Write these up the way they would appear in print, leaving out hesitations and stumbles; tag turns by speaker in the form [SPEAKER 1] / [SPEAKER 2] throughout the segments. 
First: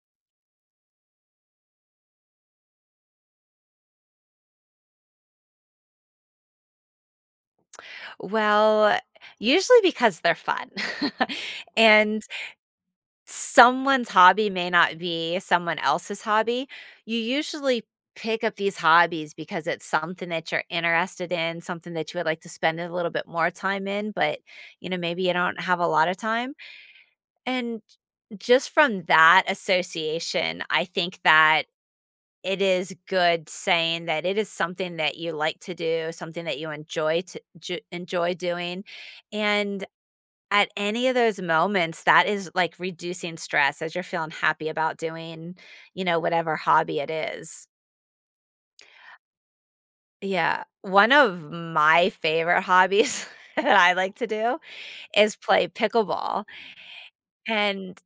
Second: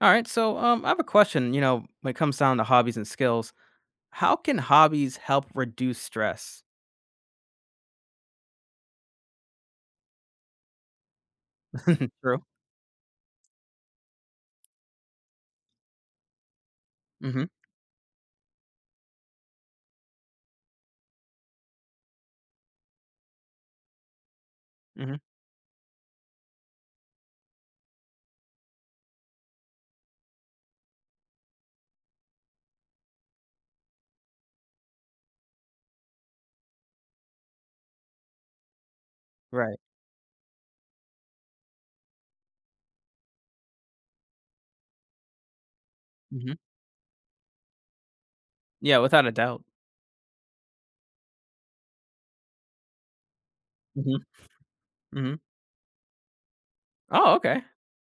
[SPEAKER 1] All right, I have a question. You know, when it comes down to hobbies and skills, how can hobbies help reduce stress?
[SPEAKER 2] Well, usually because they're fun. And
[SPEAKER 1] True.
[SPEAKER 2] someone's hobby may not be someone else's hobby. You
[SPEAKER 1] Mm-hmm.
[SPEAKER 2] usually pick up these hobbies because it's something that you're interested in, something that you would like to spend a little bit more time in, but you know,
[SPEAKER 1] Mm-hmm.
[SPEAKER 2] maybe you don't have a lot of time. And just from that association, I think that it is good saying that it is something that you like to do, something that you enjoy enjoy doing,
[SPEAKER 1] Right.
[SPEAKER 2] and at any of those moments, that is, like, reducing stress as you're feeling happy about doing,
[SPEAKER 1] Mm-hmm.
[SPEAKER 2] whatever hobby it is.
[SPEAKER 1] Yeah, without a doubt.
[SPEAKER 2] Yeah. One of my favorite hobbies that I like
[SPEAKER 1] Mm-hmm.
[SPEAKER 2] to do
[SPEAKER 1] Mm-hmm.
[SPEAKER 2] is play pickleball,
[SPEAKER 1] Oh, okay.
[SPEAKER 2] and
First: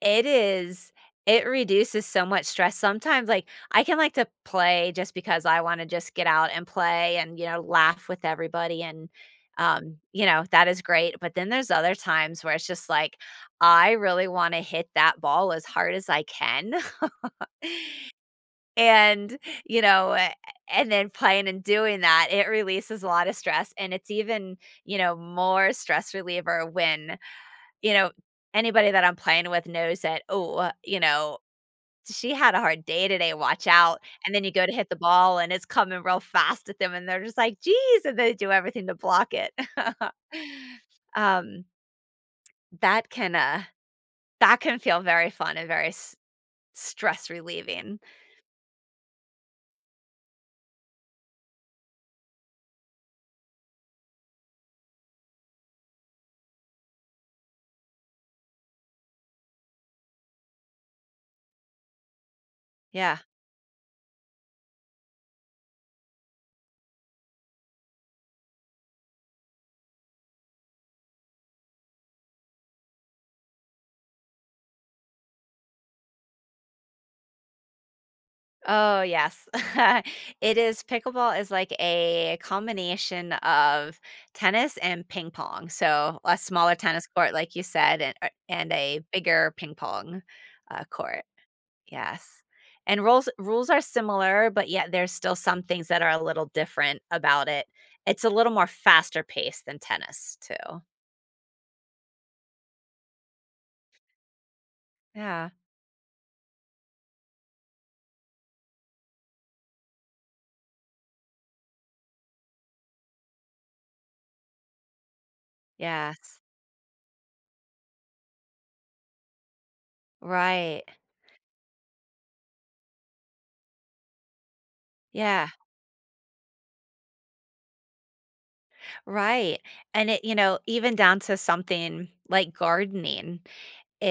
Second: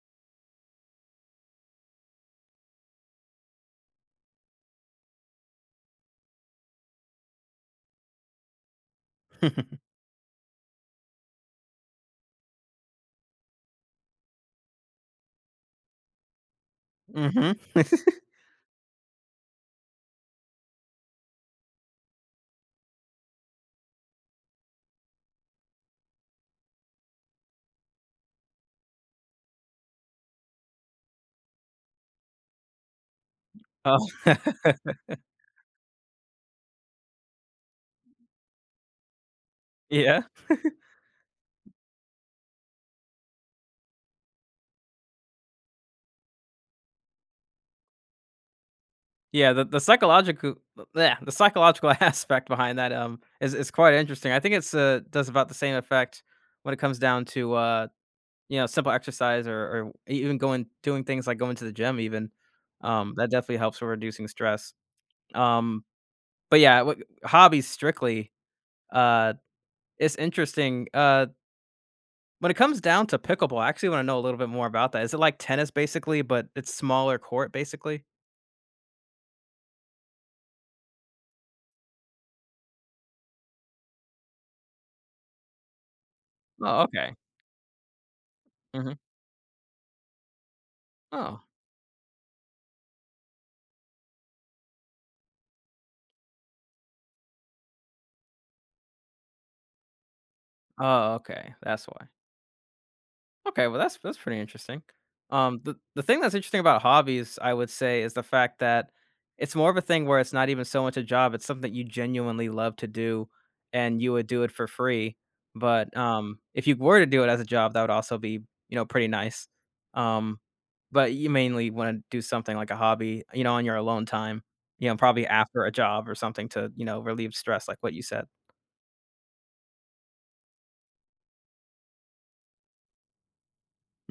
[SPEAKER 2] it is. It reduces so much stress. Sometimes, like, I can like to play just because I wanna just get out and play and, laugh with everybody and, that is great, but then there's other times where it's just like, I really wanna hit that ball as hard as I can.
[SPEAKER 1] Mm-hmm.
[SPEAKER 2] And, you know, a and then playing and doing that, it releases a lot of stress, and it's even, more stress reliever when, you know, anybody that I'm playing with knows that, "Oh, you know, she had a hard day today, watch
[SPEAKER 1] Oh,
[SPEAKER 2] out, and then you go to hit the ball and it's coming real fast at them and they're just like, "Geez," and they do everything to block it.
[SPEAKER 1] yeah,
[SPEAKER 2] Um, that can that can feel very fun and very s stress relieving.
[SPEAKER 1] yeah. The psychological, yeah, the psychological aspect behind that is quite interesting. I think it's does about the same effect when it comes down to, you know, simple exercise or even going doing things like going to the gym even, um,
[SPEAKER 2] Yeah.
[SPEAKER 1] that definitely helps with reducing stress. Um, but yeah, w hobbies strictly, uh, it's interesting, when it comes down to pickleball, I actually wanna know a little bit more about that. Is it like tennis basically, but it's smaller court basically?
[SPEAKER 2] Oh, yes. It is pickleball is like a combination of tennis and ping pong, so a smaller
[SPEAKER 1] Oh,
[SPEAKER 2] tennis
[SPEAKER 1] okay.
[SPEAKER 2] court, like you said, and
[SPEAKER 1] Mhm.
[SPEAKER 2] a bigger ping pong, court.
[SPEAKER 1] Oh.
[SPEAKER 2] Yes. And rules are similar, but yet there's still some things that are a little different about it. It's a little more faster paced than tennis too.
[SPEAKER 1] Oh, okay. That's why. Okay, well that's pretty interesting.
[SPEAKER 2] Yeah.
[SPEAKER 1] The thing that's interesting about hobbies, I would say, is the fact that it's more of a thing where it's not even so much a job. It's something you genuinely love to do, and you would do it for free. But
[SPEAKER 2] Yes.
[SPEAKER 1] if you were to do it as a job, that would also be, you know, pretty nice. Um,
[SPEAKER 2] Right.
[SPEAKER 1] but you mainly want to do something like a hobby, you know, on your alone time. You know, probably
[SPEAKER 2] Yeah.
[SPEAKER 1] after a job or something to, you know, relieve stress, like what you said.
[SPEAKER 2] Right. And it, you know, even down to something like gardening.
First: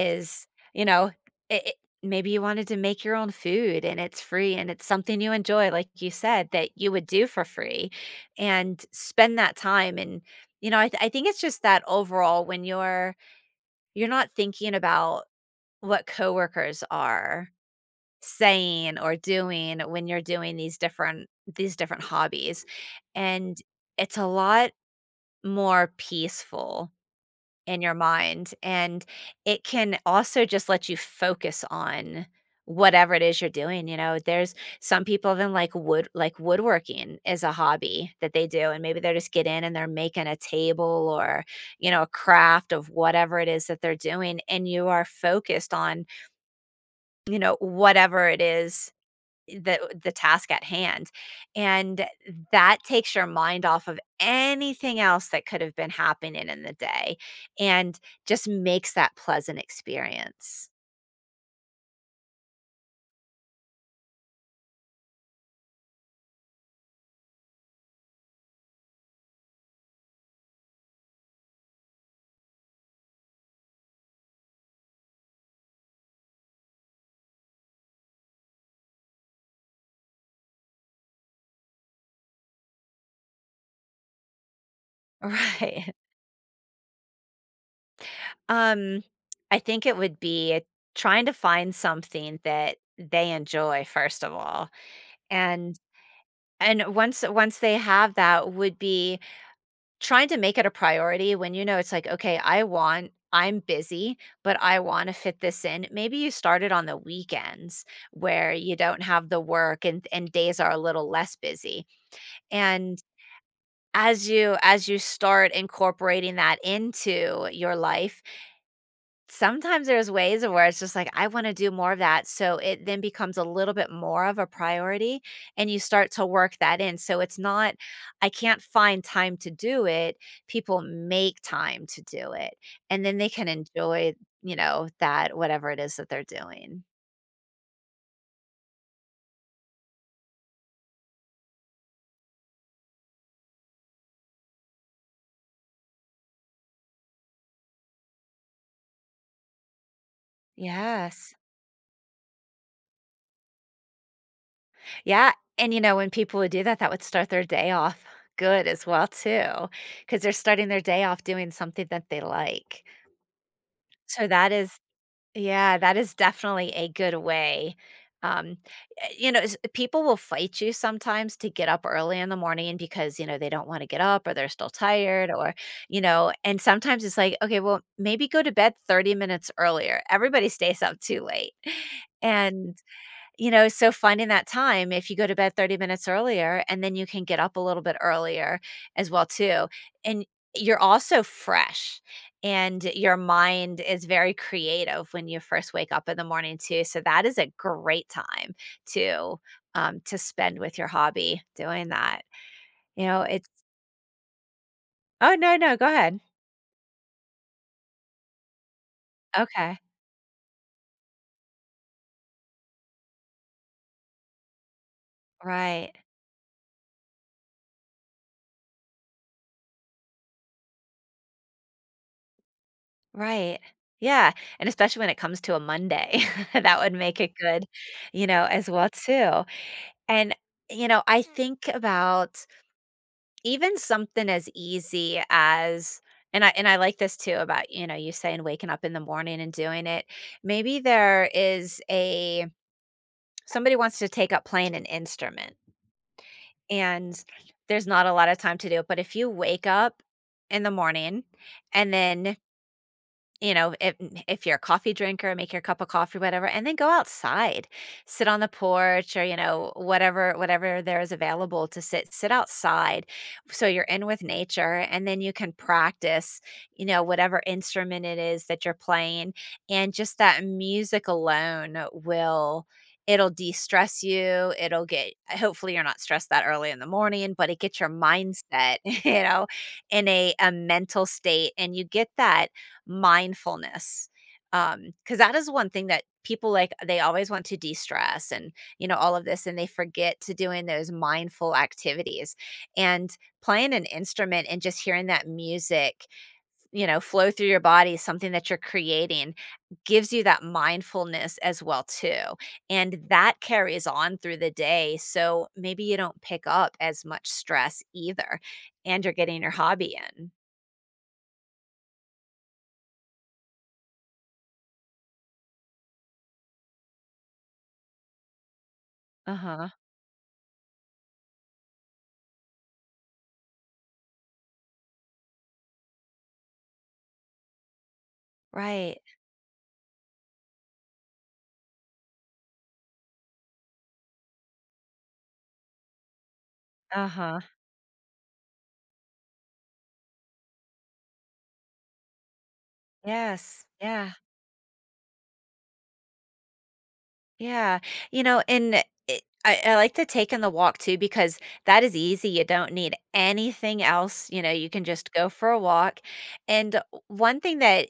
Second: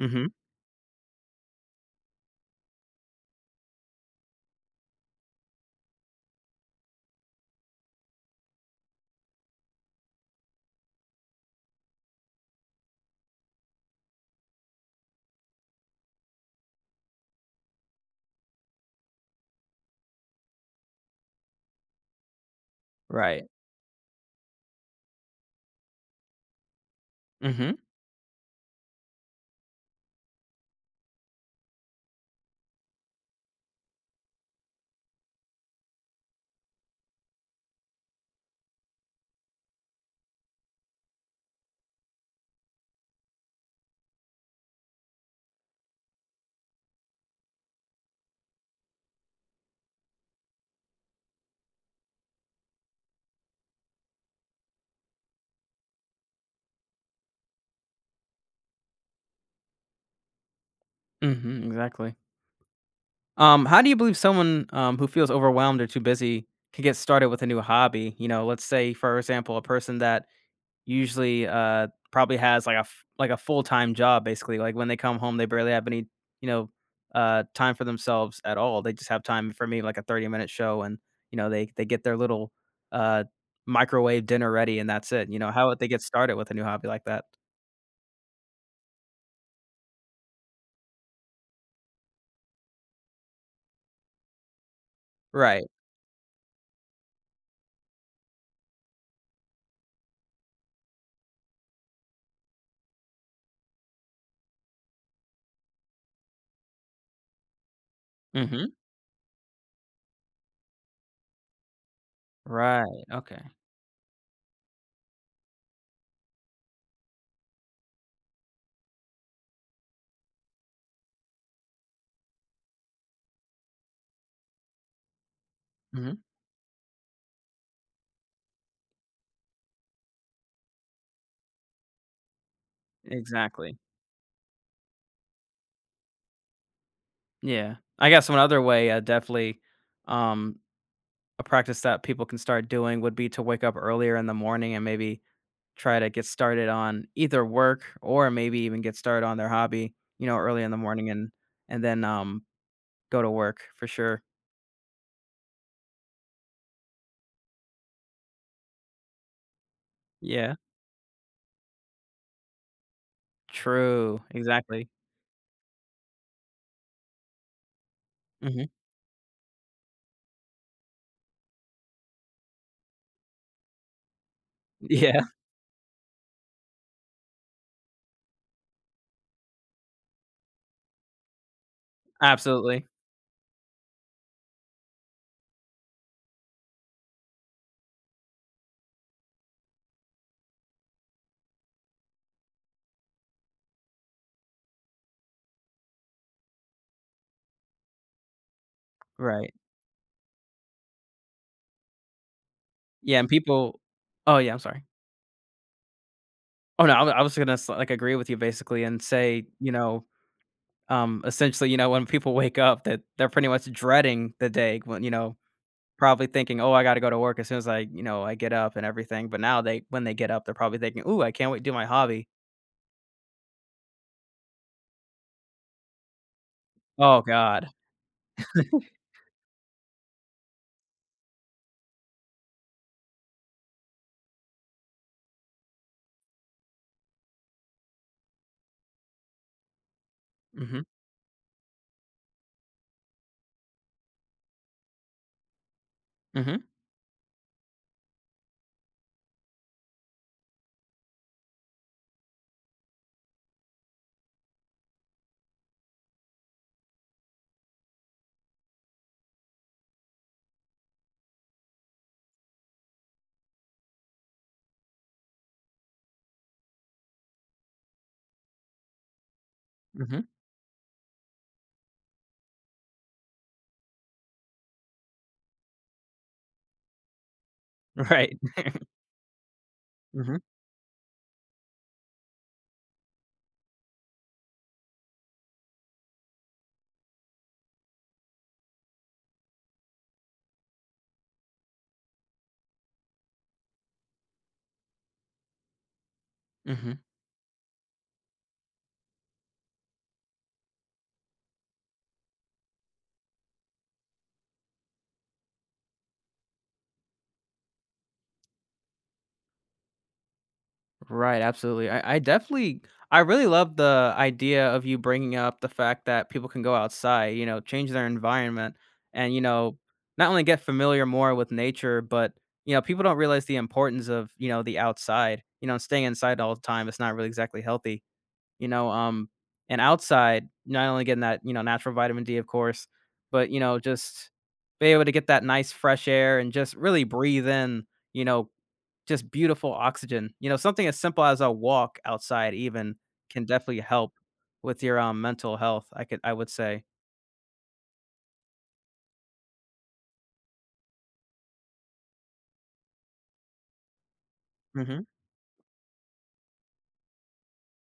[SPEAKER 1] Hmm.
[SPEAKER 2] you know, it maybe you wanted to make your own food and it's free and it's something you enjoy, like you said, that you would do for free and spend that time and, you know, I think it's just that overall when you're not thinking about what coworkers are saying or doing when you're doing these different hobbies,
[SPEAKER 1] Right.
[SPEAKER 2] and it's a lot more peaceful
[SPEAKER 1] Hmm.
[SPEAKER 2] in your mind, and it can also just let you focus on whatever it is you're doing, you know? There's some people even like woodworking is a hobby that they do, and maybe they're just get in and they're making a table or, you know, a craft of whatever it is that they're doing, and you are focused on, you know, whatever it is the task at hand, and that takes your mind off of anything else that could have been happening in the day and just makes that pleasant experience.
[SPEAKER 1] Hmm. Exactly. How do you believe someone, who feels overwhelmed or too busy can get started with a new hobby? You know, let's say, for example, a person that usually, probably has like a f- like a full time job, basically. Like when they come home, they barely have any, you know, time for themselves at all. They just have time for me like a 30 minute show, and you know they get their little, uh, microwave dinner ready, and that's it. You know, how would they
[SPEAKER 2] Right.
[SPEAKER 1] get started with a new hobby like that?
[SPEAKER 2] Um, I think it would be trying to find something that they enjoy first of all,
[SPEAKER 1] Right.
[SPEAKER 2] and and once they have that would be trying to make it a priority when you know it's like, "Okay, I'm busy, but I wanna fit this in." Maybe you start it on the weekends where
[SPEAKER 1] Mm-hmm.
[SPEAKER 2] you don't have the work and days are a little less busy, and
[SPEAKER 1] Right. Okay.
[SPEAKER 2] as you start incorporating that into your life, sometimes there's ways of where it's just like, I wanna do more of that, so it then becomes a little bit more of a priority, and you start
[SPEAKER 1] Mm-hmm.
[SPEAKER 2] to work that in, so it's not, "I can't find time to do it," people make time to do it, and then they can
[SPEAKER 1] Exactly.
[SPEAKER 2] enjoy, you know, that whatever it is that they're doing.
[SPEAKER 1] Yeah. I guess one other way, definitely, um, a practice that people can start doing would be to wake up earlier in the morning and maybe try to get started on either work or maybe even get started on their hobby, you know, early in the morning
[SPEAKER 2] Yes.
[SPEAKER 1] and then go to work for sure.
[SPEAKER 2] Yeah, and, you know, when people would do that, that would start their day off good as well too, because 'cause they're
[SPEAKER 1] Yeah.
[SPEAKER 2] starting their day off doing something that they like.
[SPEAKER 1] True.
[SPEAKER 2] So that is
[SPEAKER 1] Exactly.
[SPEAKER 2] yeah, that is definitely a good way. Um,
[SPEAKER 1] Hmm.
[SPEAKER 2] you know, s- people will fight you sometimes to get up early in the morning because, you know, they don't want to get up or they're still
[SPEAKER 1] Yeah.
[SPEAKER 2] tired or, you know, and sometimes it's like, okay, well, maybe go to bed 30 minutes earlier. Everybody stays up too late. And
[SPEAKER 1] Absolutely.
[SPEAKER 2] you know, so finding that time, if you go to bed 30 minutes earlier and then you can get up a little bit earlier as well too. And you're also fresh and your mind is very creative when you first wake up in the morning too. So that is a great time to
[SPEAKER 1] Right.
[SPEAKER 2] to spend with your hobby doing that. You
[SPEAKER 1] Yeah.
[SPEAKER 2] know,
[SPEAKER 1] And
[SPEAKER 2] it's
[SPEAKER 1] people. Oh yeah. I'm sorry.
[SPEAKER 2] oh, no, no, go ahead.
[SPEAKER 1] Oh no. I was gonna like agree with you basically and say, you
[SPEAKER 2] Okay.
[SPEAKER 1] know, um, essentially, you know, when people wake up that they're pretty much dreading the day when, you know,
[SPEAKER 2] Right.
[SPEAKER 1] probably thinking, "Oh, I gotta go to work as soon as I, you know, I get up and everything." But now they when they get up, they're probably thinking, "Ooh, I can't wait to do my hobby."
[SPEAKER 2] Right. Yeah, and especially when it comes to a Monday, that would make
[SPEAKER 1] Oh
[SPEAKER 2] it good,
[SPEAKER 1] god.
[SPEAKER 2] you know, as well too. And, you know, I think about even something as easy as and I like this too about, you know, you saying waking up in the morning and doing it. Maybe
[SPEAKER 1] Mhm.
[SPEAKER 2] there is a somebody wants to take up playing an instrument
[SPEAKER 1] Mhm.
[SPEAKER 2] and there's not a lot of time to do it, but if you wake up in the morning and then you know, if you're a coffee drinker, make your cup of coffee, whatever, and then go outside. Sit on the porch or, you know, whatever there is available to sit. Sit outside. So you're in with nature and then you can practice, you know, whatever instrument it is that you're playing. And just
[SPEAKER 1] Mhm.
[SPEAKER 2] that music alone will it'll de-stress you. It'll get hopefully you're not stressed that early in the morning, but it gets your
[SPEAKER 1] Right.
[SPEAKER 2] mindset, you know, in
[SPEAKER 1] Mhm.
[SPEAKER 2] a mental state and you get that mindfulness. Because that is one thing that people like they always want to de-stress and, you know, all of this, and they forget to doing those mindful activities. And playing an instrument and just hearing that music, you
[SPEAKER 1] Mhm.
[SPEAKER 2] know, flow through your body, something that you're creating, gives you that mindfulness as well too. And that carries on through the day, so maybe you don't pick up as much stress either, and you're getting your hobby in.
[SPEAKER 1] Right, absolutely. I definitely, I really love the idea of you bringing up the fact that people can go outside, you know, change their environment and, you
[SPEAKER 2] Uh-huh.
[SPEAKER 1] know, not only get familiar more with nature, but, you know, people don't realize the importance of, you know, the outside, you know, and staying inside all the time. It's not really exactly healthy, you know,
[SPEAKER 2] Right.
[SPEAKER 1] and outside, not only getting that, you know, natural vitamin D, of course, but, you know, just be able to get that nice fresh air and just really
[SPEAKER 2] Uh-huh.
[SPEAKER 1] breathe in, you know, just beautiful oxygen. You know, something as simple as a walk outside even can
[SPEAKER 2] Yes.
[SPEAKER 1] definitely help
[SPEAKER 2] Yeah.
[SPEAKER 1] with your, mental health, I could I would say.
[SPEAKER 2] Yeah. You know, and it, I like to take in the walk too because that is easy. You don't need anything else. You know, you can
[SPEAKER 1] Mhm,
[SPEAKER 2] just go for a walk. And one thing that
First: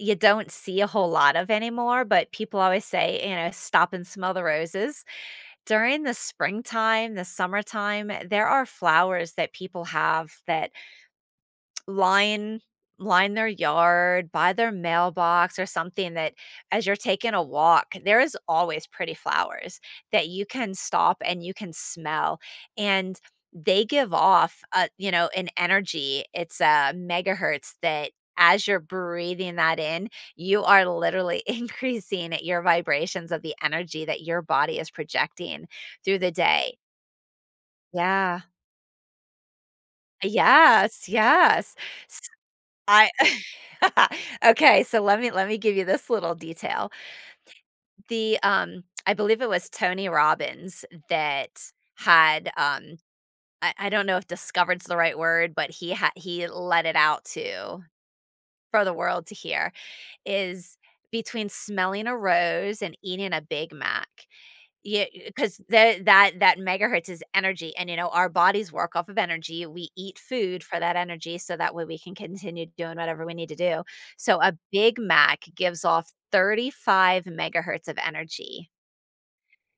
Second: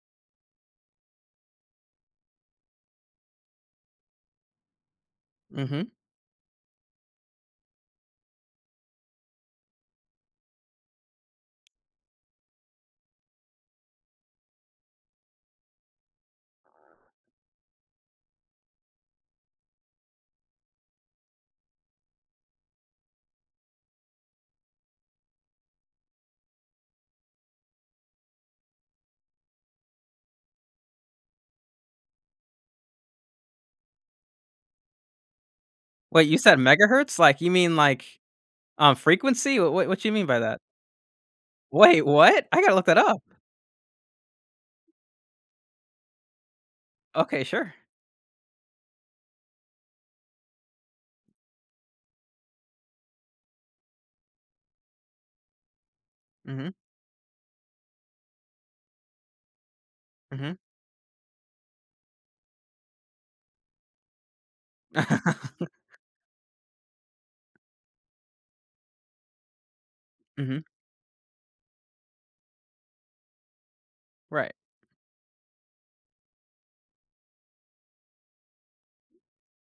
[SPEAKER 2] you don't see a whole lot of anymore, but people always say, you know, stop and smell the roses.
[SPEAKER 1] mhm.
[SPEAKER 2] During the springtime, the summertime, there are flowers that people have that line line their yard, by their mailbox or something that as you're taking a walk, there is always pretty flowers that you can stop and you can smell and they give off a you know, an energy. It's a megahertz that as you're breathing that in, you are literally increasing your vibrations of the energy that your body is projecting through
[SPEAKER 1] Wait,
[SPEAKER 2] the
[SPEAKER 1] you said
[SPEAKER 2] day.
[SPEAKER 1] megahertz? Like, you mean, like,
[SPEAKER 2] Yeah.
[SPEAKER 1] frequency? What you mean by that?
[SPEAKER 2] Yes, yes.
[SPEAKER 1] Wait, what? I gotta look that
[SPEAKER 2] I
[SPEAKER 1] up.
[SPEAKER 2] Okay, so let me give you this little detail.
[SPEAKER 1] Okay, sure.
[SPEAKER 2] The, I believe it was Tony Robbins that had, I don't know if "discovered's" the right word, but he
[SPEAKER 1] Mhm,
[SPEAKER 2] let it out to for the world to hear,
[SPEAKER 1] mhm.
[SPEAKER 2] is between smelling a rose and eating a Big Mac. Yeah, because
[SPEAKER 1] Mhm,
[SPEAKER 2] the that megahertz is energy, and, you know, our bodies work off of energy. We eat food for that energy so that way we can continue doing whatever we need to do. So a
[SPEAKER 1] right.
[SPEAKER 2] Big Mac gives off 35 megahertz of energy.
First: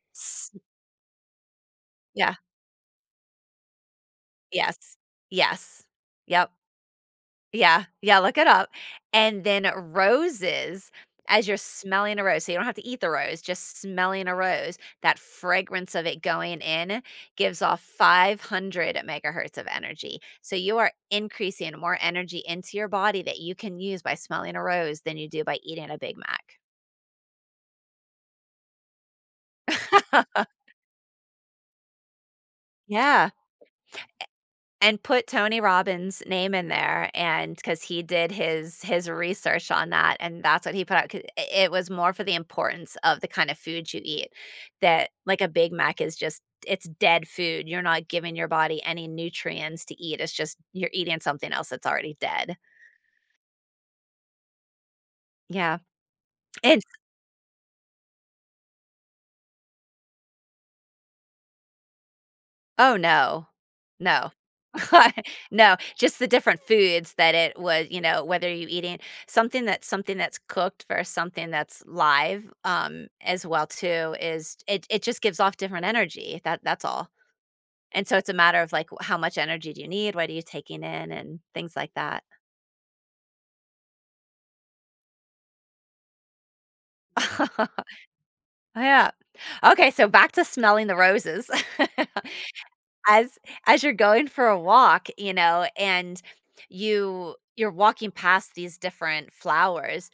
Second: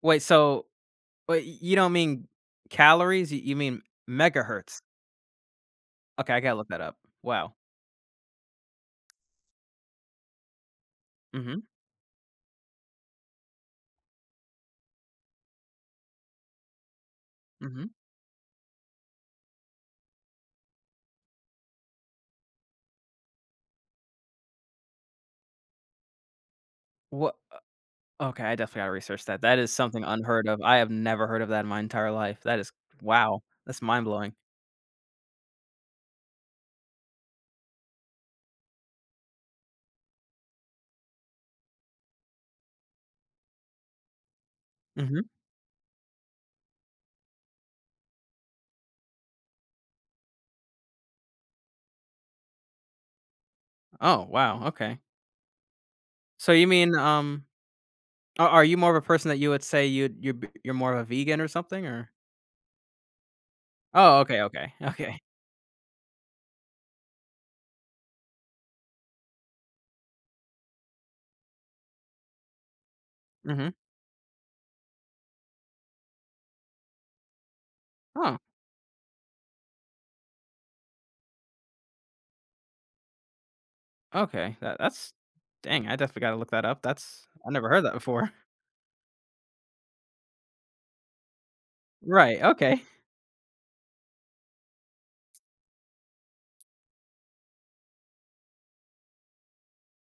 [SPEAKER 1] Wait,
[SPEAKER 2] S
[SPEAKER 1] so wait, y you don't mean
[SPEAKER 2] Yeah.
[SPEAKER 1] calories? You mean megahertz?
[SPEAKER 2] Yes. Yes.
[SPEAKER 1] Okay, I
[SPEAKER 2] Yep.
[SPEAKER 1] gotta look that up. Wow.
[SPEAKER 2] Yeah, yeah, look it up, and then roses, as you're
[SPEAKER 1] Mhm,
[SPEAKER 2] smelling a rose so you don't have to eat the rose, just smelling a rose, that fragrance of it going in gives off
[SPEAKER 1] mhm.
[SPEAKER 2] 500 megahertz of energy, so you are increasing more energy into your body that you can use by smelling a rose than you do by eating a Big Mac.
[SPEAKER 1] Okay, I definitely gotta research that. That is something unheard of. I have never heard of that in my entire life. That is
[SPEAKER 2] Yeah.
[SPEAKER 1] wow, that's mind blowing.
[SPEAKER 2] And put Tony Robbins' name in there, and because he did his research on that, and that's what he put out, 'cau I it was more for the importance of the kind of food you eat, that,
[SPEAKER 1] Mhm.
[SPEAKER 2] like, a Big Mac is just it's dead food, you're not giving your body any nutrients to eat, it's just you're eating something else that's already dead.
[SPEAKER 1] Oh, wow, okay.
[SPEAKER 2] Yeah,
[SPEAKER 1] So you
[SPEAKER 2] and
[SPEAKER 1] mean, a are you more of a person that you would say you're b you're more of a vegan or something, or?
[SPEAKER 2] oh, no.
[SPEAKER 1] Oh,
[SPEAKER 2] No.
[SPEAKER 1] okay, okay, okay.
[SPEAKER 2] No, just the different foods that it was, you know, whether you eating something that's cooked versus something that's live, as well
[SPEAKER 1] Mhm.
[SPEAKER 2] too, is it just gives off different energy. That's all. And so it's a
[SPEAKER 1] Oh,
[SPEAKER 2] matter of like how much energy do you need? What are you taking in and things like that.
[SPEAKER 1] okay. That's dang, I definitely gotta look that up. That's I never heard that before.
[SPEAKER 2] Yeah. Okay, so back to smelling the roses.
[SPEAKER 1] Right, okay.
[SPEAKER 2] As as you're going for a walk, you know, and you're walking past these different flowers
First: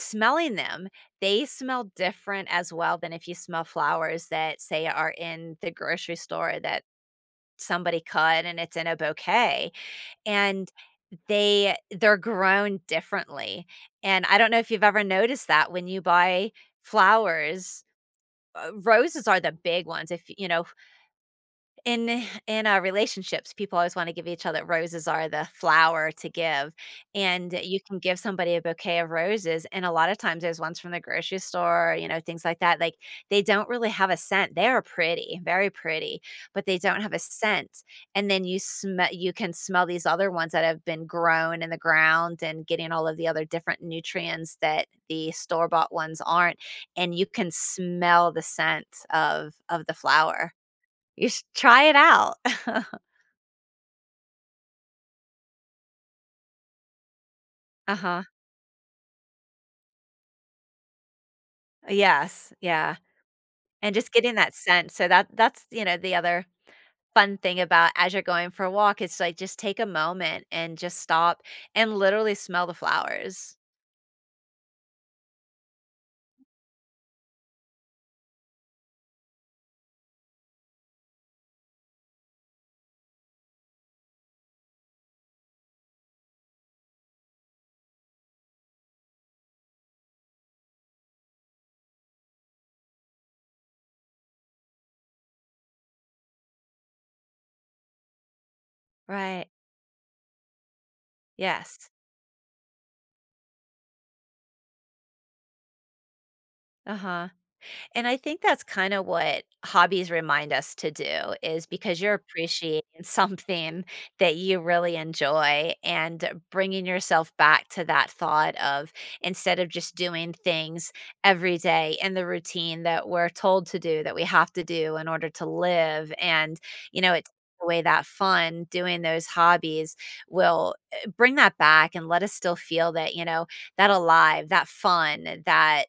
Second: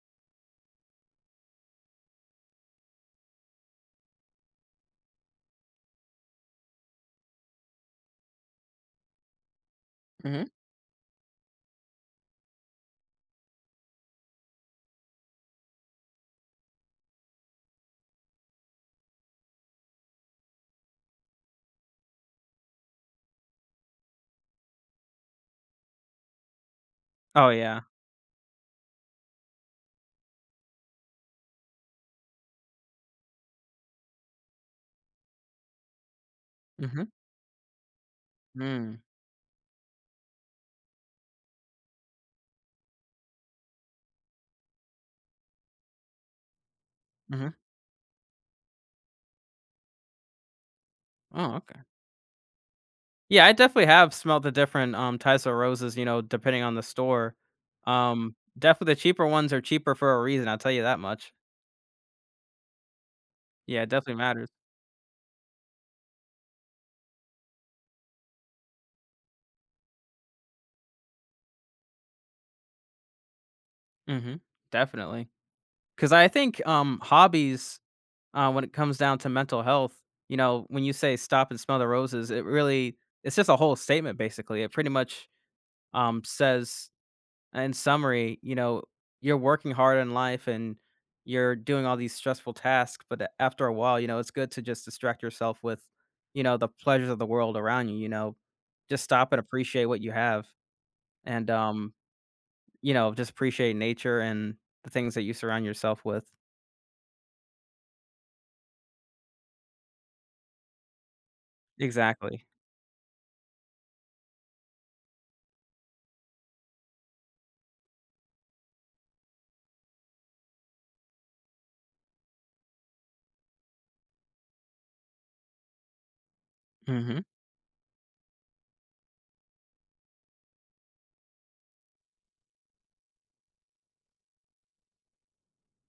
[SPEAKER 2] smelling them, they smell different as well than if you smell flowers that say are in the grocery store that somebody cut and it's in a bouquet
[SPEAKER 1] Mhm.
[SPEAKER 2] and they're grown differently. And I don't know if you've ever noticed that when you buy flowers, roses are the big ones. If you know, in our relationships people always want to give each other roses are the flower to give
[SPEAKER 1] Oh,
[SPEAKER 2] and you
[SPEAKER 1] yeah.
[SPEAKER 2] can give somebody a bouquet of roses and a lot of times there's ones from the grocery store you know things like that like they don't really have a scent they are pretty very pretty but they don't
[SPEAKER 1] Mhm.
[SPEAKER 2] have a scent and then
[SPEAKER 1] Mm.
[SPEAKER 2] you can smell these other ones that have been grown in the ground and getting all of the other different nutrients that the store bought ones aren't and you can
[SPEAKER 1] Mhm.
[SPEAKER 2] smell the scent of the flower you should
[SPEAKER 1] Oh, okay.
[SPEAKER 2] try it out.
[SPEAKER 1] Yeah, I definitely have smelled the different, types of roses, you know, depending on the store.
[SPEAKER 2] Uh-huh.
[SPEAKER 1] Definitely the cheaper ones are cheaper for a reason, I'll tell you that much.
[SPEAKER 2] Yes, yeah,
[SPEAKER 1] Yeah, it
[SPEAKER 2] and just
[SPEAKER 1] definitely
[SPEAKER 2] getting
[SPEAKER 1] matters.
[SPEAKER 2] that sense, so that that's, you know, the other fun thing about as you're going for a walk, it's like, just take a moment and just stop and literally smell the flowers.
[SPEAKER 1] Mhm. Because I think, hobbies, when it comes down to mental health, you know, when you say "Stop and smell the roses," it really it's just a whole statement, basically. It pretty much, says in summary, you know, you're working hard in life and you're doing all these stressful tasks, but a- after a while, you know, it's good to just distract yourself with, you know, the pleasures of the world around you, you know, just stop and
[SPEAKER 2] Right.
[SPEAKER 1] appreciate what you have and
[SPEAKER 2] Yes.
[SPEAKER 1] you know, just appreciate nature and the things that you surround yourself with.
[SPEAKER 2] Uh-huh. And I think that's kind of what hobbies remind us to do is because you're
[SPEAKER 1] Exactly.
[SPEAKER 2] appreciating something that you really enjoy and bringing yourself back to that thought of instead of just doing things every day in the routine that we're told to do, that we have to do in order to live. And, you know,
[SPEAKER 1] Mhm.
[SPEAKER 2] it's away that fun doing those hobbies will bring that back and let us still feel that you know that alive that fun that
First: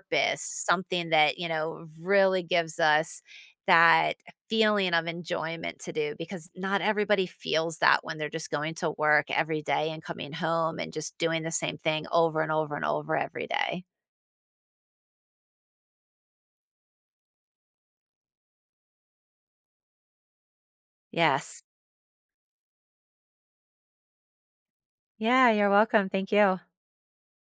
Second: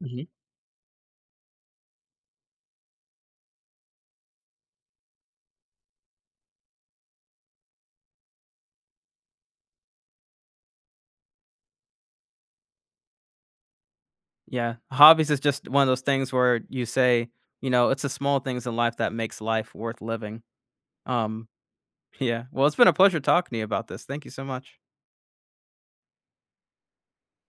[SPEAKER 1] Mhm.
[SPEAKER 2] something that, you know, really gives us that feeling of enjoyment to do because not everybody feels that when they're just going to work every day and coming home and just doing the same thing over and over and over every day.
[SPEAKER 1] Yeah. Hobbies is just one of those things where you say, you know, it's the small things in life that makes life worth living. Um,
[SPEAKER 2] Yes.
[SPEAKER 1] yeah. Well, it's been a pleasure talking to you about this. Thank you so much.
[SPEAKER 2] Yeah, you're welcome. Thank you.
[SPEAKER 1] Mhm.